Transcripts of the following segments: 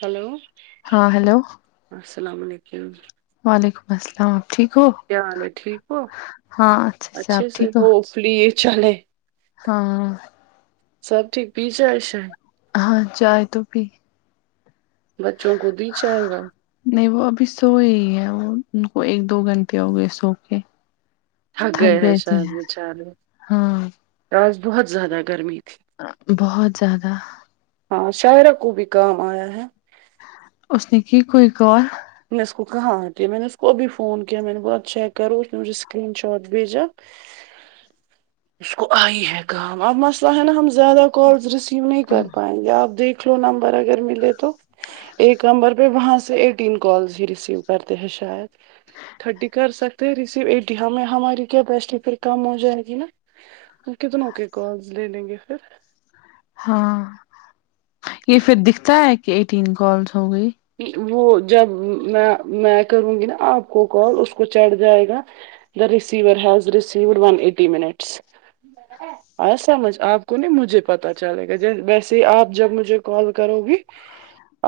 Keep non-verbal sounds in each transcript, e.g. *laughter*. hello ہاں hello السلام علیکم وعلیکم السلام آپ ٹھیک ہو کیا حال ہے ٹھیک ہو ہاں اچھے سے آپ ٹھیک ہو فلی چلیں ہاں سب ٹھیک بھی جالس ہاں چائے تو پی بچوں خود ہیچ آۓ گا نہیں وہ ابھی سو ہی ہیں وہ ان کو ایک دو گھنٹے ہو گئے سو کے تھک ہیں گئے تھے شاید بیچارے ہاں آج بہت زیادہ گرمی تھی بہت زیادہ ہاں شاہرہ کو بھی کام آیا ہے اس نے کی کوئی کال میں اس کو کہا آتی میں نے اس کو بھی فون کیا میں نے کہا چیک کرو اس نے مجھے اسکرین شاٹ بھیجو اس کو آئی ہے کام اب مسئلہ ہے نا ہم زیادہ کالز ریسیو نہیں کر پائیں گے آپ دیکھ لو نمبر اگر ملے تو ایک نمبر پہ وہاں سے ایک تین کالز ہی ریسیو کرتے ہیں شاید ٹھرٹی کر سکتے ہیں ریسیو ایٹی ہمیں ہماری کیا بیسٹی پھر کم ہو جائے گی نا وہ کتنوں کے کالز لے لیں گے پھر ہاں یہ پھر دکھتا ہے کہ ایٹین کالس ہو گئی وہ جب میں میں کروں گی نا آپ کو کال اس کو چڑھ جائے گا دا رسور ہز ریسوز ون ایٹی منٹس آیا سمجھ آپ کو نہیں مجھے پتا چلے گا ویسے ہی آپ جب مجھے کال کرو گی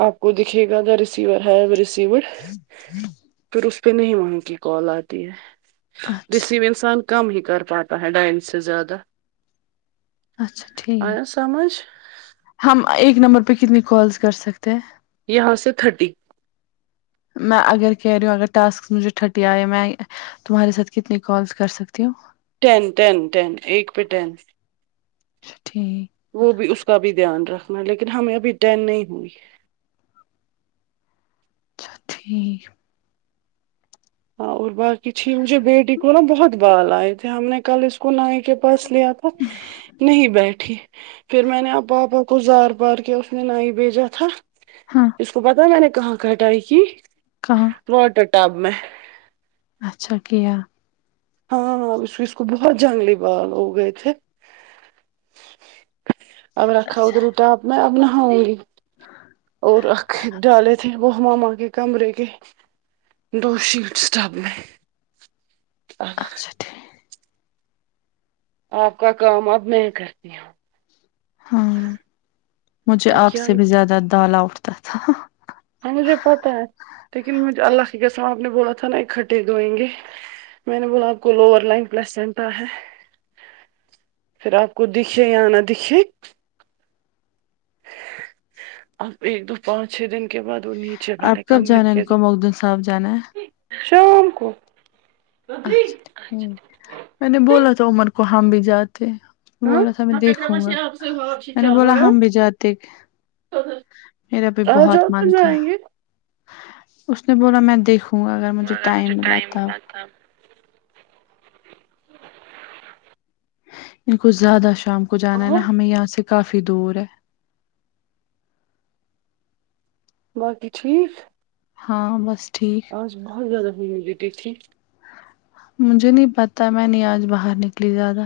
آپ کو دکھے گا دا ریسیور ہے ریسیو *inaudible* پھر اس پہ نہیں وہاں کی کال آتی ہے اچھا دسیی مینس انسان کم ہی کر پاتا ہے ڈائن سے زیادہ اچھا ٹھیک آیا سمجھ ہم ایک نمبر پہ کتنی کالس کر سکتے ہیں یہاں سے ٹھرٹی میں اگر کہہ رہی ہوں اگر ٹاسکس مجھے تھرٹی آئے میں تمہارے ساتھ کتنی کالس کر سکتی ہو ٹین ٹین ٹین ایک پہ ٹین اچھا ٹھیک وہ بھی اس کا بھی دھیان رکھنا لیکن ہمیں ابھی ٹین نہیں ہوئی اچھا ٹھیک ہاں اور باقی چھ مجھے بیٹی کو نا بہت بال آئے تھے ہم نے کل اس کو نائ کے پاس لیا تھا نہیں بیٹھی پھر میں نے اب پاپا گزار پار کیا اس نے نائی بھیجا تھا ہاں اس کو پتا ہے میں نے کہاں کٹائی کی کہاں واٹر ٹب میں اچھا کیا ہاں اس اس کو بہت جنگلی بال ہو گئے تھے اب رکھا اچھا ادھر ٹپ میں اب نہاؤں گی اور آکھیں ڈالے تھے وہ ماما کے کمرے کے دو شیٹس ڈب میں ہاں *unintelligible* آپ کا کام اب میں کرتی ہوں ہاں مجھے اب آپ کیا سے بھی زیادہ دالا تھا ہاں مجھے پتا ہے لیکن مجھے اللہ کے قسم آپ نے بولا تھا نا اکھٹے دھوئیں گے میں نے بولا آپ کو لوور لائن پلسنٹا ہے پھر آپ کو دکھے یا نہ دکھے اب ایک دو پانچ چھ دن کے بعد وہ نی آپ کب جانا ہے ان کو مخدن صاحب جانا ہے شام کو اچھا ٹھیک میں نے بولا تھا عمر کو ہم بھی جاتے بولا تھا میں ہاں دیکھوں گا میں نے کیا بولا بول رہے ہو ہم بھی جاتے میرا بھی آ بہت جاؤ تو من تھا جائیں گے اس نے بولا میں دیکھوں کھوں گا اگر مجھے ٹائم ملا تو ان کو زیادہ شام کو جانا ہے ناں اور ہمیں یہاں سے کافی دور ہے باقی ٹھیک ہاں بس ٹھیک آج بہت زیادہ ہیومیڈٹی تھی مجھے نہیں پتہ میں نہیں آج باہر نکلی زیادہ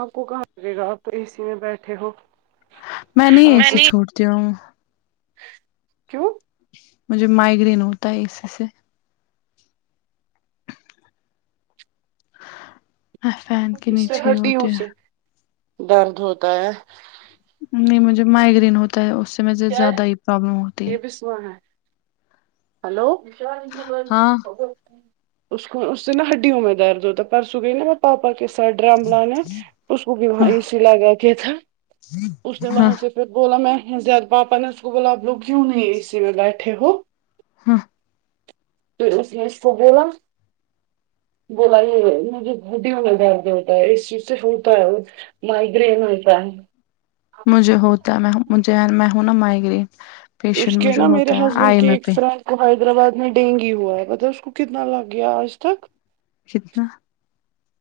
آپ کو کہاں لگے گا آپ اے سی میں بیٹھے ہو میں نہیں آپ اے سی کو چھوڑتی ہوں کیوں مجھے مائگرین ہوتا ہے اے سی سے فین کے اس سے نیچے ہی ہٹییوں ہوتے ہیں سے درد ہوتا ہے نہیں مجھے مائگرین ہوتا ہے اس سے میں زیادہ ہی پرابلم ہوتا یہ بھی سو ہے ہلو ہاں اس کو اس سے نا ہڈیوں میں درد ہوتا پرسوں گئی ناں ب پاپا کے ساتھ ڈرم لانا اس کو بھی وہاں ہ اے سی لگا کے تھا اس نے ہ وہاں سے پھر بولا میں زیاد پاپا نے اس کو بولا آپ لوگ کیوں نہیں اے سی میں بیٹھے ہو ہاں اس نے اس کو بولا بولا یہ مجھے ہڈیوں میں درد ہوتا ہے اس چیز سے ہوتا ہے مائیگرین ہوتا ہے مجھے ہوتا ہے میں مجھے میں ہوں ناں مائیگرین اس پیشنٹ کے مجھے نا میرے ہوتا ہے ہسبینڈ آئی کے میں ایک پہ فرینڈ حیدرآباد میں ڈینگی ہوا ہے پتہ اس کو کتنا لگ گیا آج تک کتنا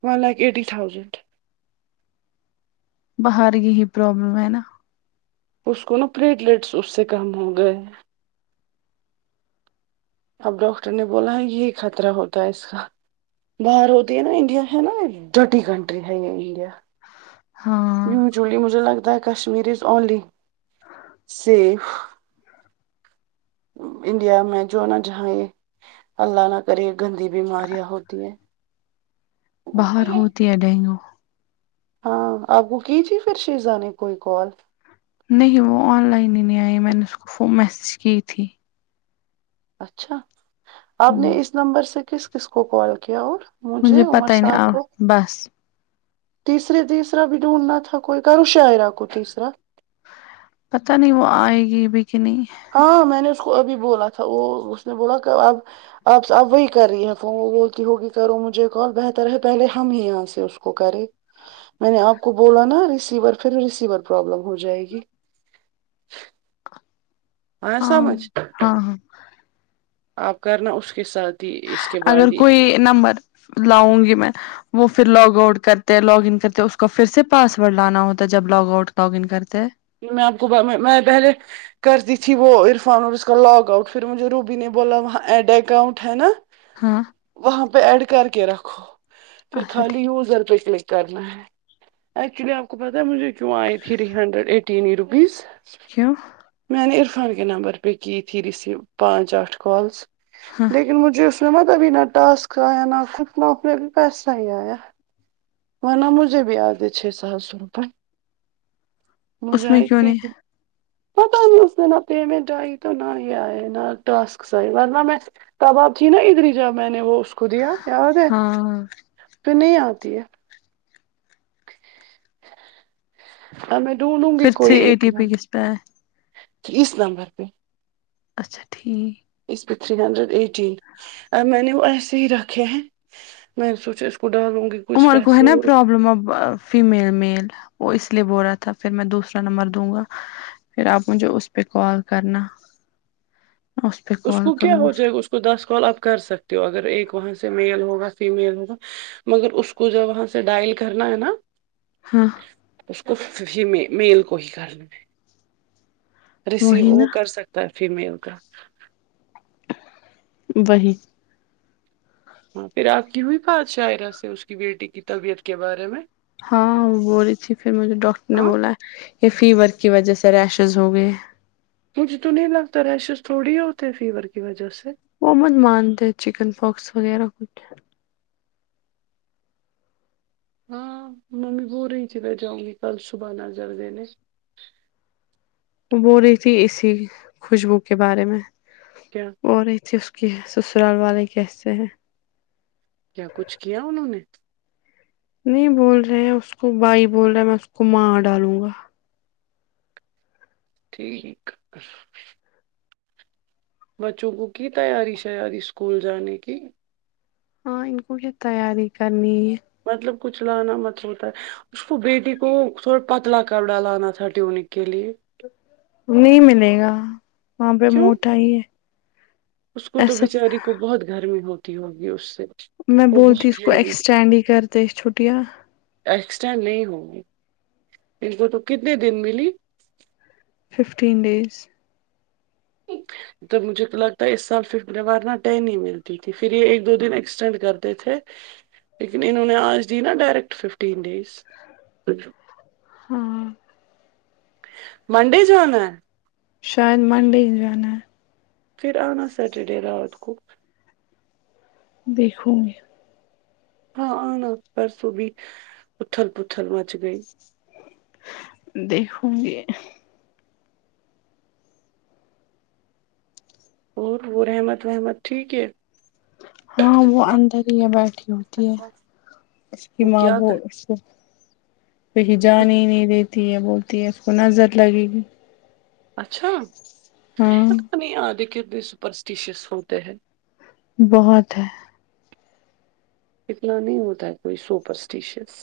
ون لیک ایٹی تھاؤزنڈ باہر کی ہی پروابلم ہے ناں اس کو ناں پلیٹ لیٹس اس سے کم ہوگئے اب ڈاکٹر نے بولا ہے یہی خطرہ ہوتا ہے اس کا باہر ہوتی ہے ناں انڈیا ہے ن ڈرٹی کنٹری ہے انڈیا ہاں یوژولی مجھے لگتا ہے Kashmir is only C India میں جو ناں جہاں یہ اللہ نہ کرے گندی بیماریاں ہوتی ہیں باہر ہوتی ہے ڈینگو ہاں آپ کو کی تھی پھر شیزا نے کوئی کال نہیں وہ آن لائن ہی نہیں آئی میں نے اس کو ف میسیج کی تھی اچھا ہ آپ نے اس نمبر سے کس کس کو کال کیا اور مجھ مجھے عمر پتا ہی نہیں صاحب آؤ کو بس تیسرے تیسرا بھی ڈھونڈنا تھا کوئی کروں شاعرہ کو تیسرا پتہ نہیں وہ آئے گی بھی کی نہیں ہاں میں نے اس کو ابھی بولا تھا وہ اس نے بولا اب آپ اب وہی کر رہی ہیں فون وہ بولتی ہوگی کرو مجھے کال بہتر ہے پہلے ہم ہی یہاں سے کو کرے میں نے آپ کو بولا نا ریسیور پھر ریسیور پروابلم ہو جائے گی آیا ہاں سمجھ ہاں ہاں آپ کرنا اس کے ساتھ ہی اس کے اگر بعد ہی کوئی نمبر لاؤں گی میں وہ پھر لاگ آؤٹ کرتے لاگن کرتے اس کو پھر سے پاسورڈ لانا ہوتا ہے جب لاگ آؤٹ لاگ ان کرتے جی میں آپ کو میں پہلے کر دی تھی وہ عرفان اور اس کا لاگ آؤٹ پھر مجھے روبی نے بولا وہاں ایڈ اکاؤنٹ ہے نا ہاں وہاں پہ ایڈ کر کے رکھو پھر اچھا خالی ٹھیک یوزر پہ کلک کرنا ہے ایکچولی آپ کو پتا ہے مجھے کیوں آئی تھی تھری ہنڈریڈ ایٹین روپیز کیوں میں نے عرفان کے نمبر پے کی تھی رسیو پانچ آٹ کالز ہاں لیکن مجھے اس میں مل ابھی نہ ٹاسک آیا نہ کچھ نہ اس میں پیسہ ہی آیا وہنا مجھےبھی آتے چھ سات سو روپئے اس موزاہ میں کیوں کی نہیں پتا نہیں اس میں نہ پمنٹ آئی تو ہی نہ آئی ہے نہ ٹاسک آئے ورنہ میں تب آپ تھی نا ادھر جب میں نے وہ اس کو دیا یاد ہے ہاں پھر نہیں آتی ہے ہاں میں ڈونڈوں گی کوئی ایک دم پ کہ اس نمبر پہ اچھا ٹھیک اس پہ تھری ہنڈریڈ ایٹین ا میں نے وہ ایسے ہی رکھے ہیں میں سوچا اس کو ڈالوں گی کچھ امر کو پیسے ہے اور پروابلم اب فیمیل میل وہ اس لیے بول رہا تھا پھر میں دوسرا نمبر دوں گا پھر آپ مجھے اس پہ کال کرنا اس کو کیا ہو جائے گا اس کو دس کال آپ کر سکتے ہو اگر ایک وہاں سے میل ہوگا فیمیل ہوگا مگر اس کو جو وہاں سے ڈائل کرنا ہے نا ہاں اس کو ہی میل کو ہی کرنا ہے ریسیو وہی نا وہ کر سکتا ہے فیمیل کا وہہی ہاں پھر آپ کی ہوئی بات شاعرہ سے اس کی بیٹی کی طبیعت کے بارے میں ہاں وہ بول رہی تھی پھر مجھے ڈاکٹر نے ہاں بولا کہ فیور کی وجہ سے ریشز ہو گئے مجھے تو نہیں لگتا ریشز تھوڑی ہوتے ہیں فیور کی وجہ سے وہ بہت مانتے چکن پاکس وغیرہ کچھ ہاں ممی بول رہی تھی میں جاؤں گی کل صبح نظر دینے وہ بول رہی تھی اسی خوشبو کے بارے میں کیا عورت اس کی سسرال والے کیسے ہیں کیا کچھ کیا انہوں نے نہیں بول رہے ہیں اس کو بھائی بول رہا ہے میں اس کو مار ڈالوں گا ٹھیک بچوں کو کی تیاری شیاری اسکول جانے کی ہاں ان کو بھی تیاری کرنی ہے مطلب کچھ لانا مت ہوتا ہے اس کو بیٹی کو تھوڑا پتلا کر ڈلانا تھا ٹیونی کے لیے نہیں ملے گا وہاں پہ کیوں موٹا ہی ہے اس کو تو ایسا بچاری کو بہت گرمی ہوتی ہوگی اس سے میں وہ بولتی بہت اس کو ہیوی ایکسٹینڈ ہی کردے چٹھیاں ایکسٹینڈ نہیں ہوگی ان کو تو کتنے دن ملی ففٹین ڈیز تو مجھے لگتا ہے اس سال فف مارنہ ٹین ہی ملتی تھی پھر یہ ایک دو دن ایکسٹینڈ کرتے تھے لیکن انہوں نے آج دی نا ڈائریکٹ ففٹین ڈیز ہاں منڈے جانا ہے شاید منڈے ہی جانا ہے پھر آنا سیٹرڈے رات کو دیکھو گی ہاں آنا پرسوں بھی پتل پتھل مچ گئی دیکھوں گی اور وہ رحمت وحمت ٹھیک ہے ہاں وہ اندر ہی بیٹھی ہوتی ہے اس کی وہ ماں کیا بو کر کہیں جانے ہی نہیں دیتی ہے بولتی ہے اس کو نظر لگے گی اچھا ہاں نہیں آدے کےنے سپرسٹیشیس ہوتے ہیں بہت ہے اتنا نہیں ہوتا ہے کوئی سپرسٹیشیس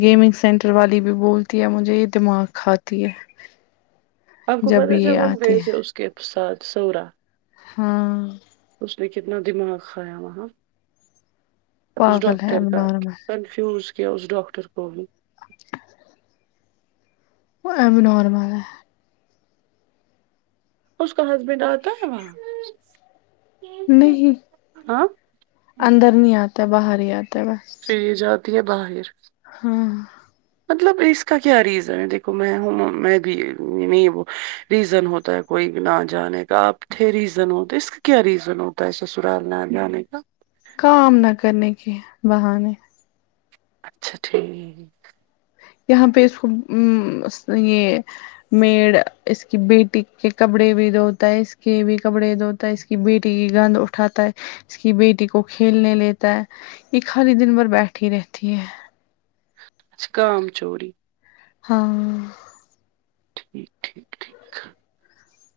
گیمنگ سینٹر والی بھی بولتی ہے مجھے یہ دماغ کھاتی ہے آپ کو پتہ جب یہ ہم گئے آتی ہے سو اس کے ساتھ سورا ہاں اس نے کتنا دماغ کھایا وہاں اس پاگل ہے ڈاکٹر اب کا نارمل کنفیوز کیا اس ڈاکٹر کو بھی وہ اب نارمل ہے اس کا ہسبینڈ آتا ہے وہاں نہیں ہاں اندر نہیں آتا ہے باہر ہی آتا ہے بس پھر یہ جاتی ہے باہر ہاں مطلب اس کا کیا ریزن ہے دیکھو میں ہوں میں بھی نہیں وہ ریزن ہوتا ہے کوئی نہ جانے کا آپ تھے ریزن ہوتا اس کا کیا ریزن ہو تا سسرال نا جانے کا کام نہ کرنے کے بہانے اچھا ٹھیک یہاں پہ اس کو م ا یہ میڈ اس کی بیٹی کے کپڑے بھی دھوتا ہے اس کے بھی کپڑے دھوتا ہے اس کہ بیٹی کی گند اٹھاتا ہے اس کی بیٹی کو کھیلنے لیتا ہے یہ خالی دن بھر بیٹھی رہتی ہے اچ کام چوری ہاں ٹھیک ٹھیک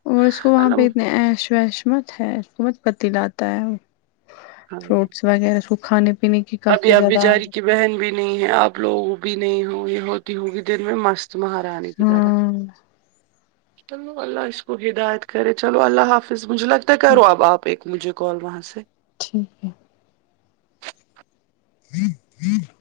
اور اس کو وہاں پہ الم اتنے ایش ویش مت ہے اس کو مت پتی لاتا ہے وہ فروٹس وغیرہ اسکو کھانے پینے کی ابھی کافی آپ زیادہ بچاری عادت کی بہن بھی نہیں ہے آپ لوگ بھی نہیں ہوں یہ ہوتی ہوگی دن میں مست اس مہارانی کی طرح ہاں چلو اللہ اس کو ہدایت کرے چلو اللہ حافظ مجھے لگتا ہے کرو اب آپ ایک مجھے کال وہاں سے ٹھیک ہے *inaudible*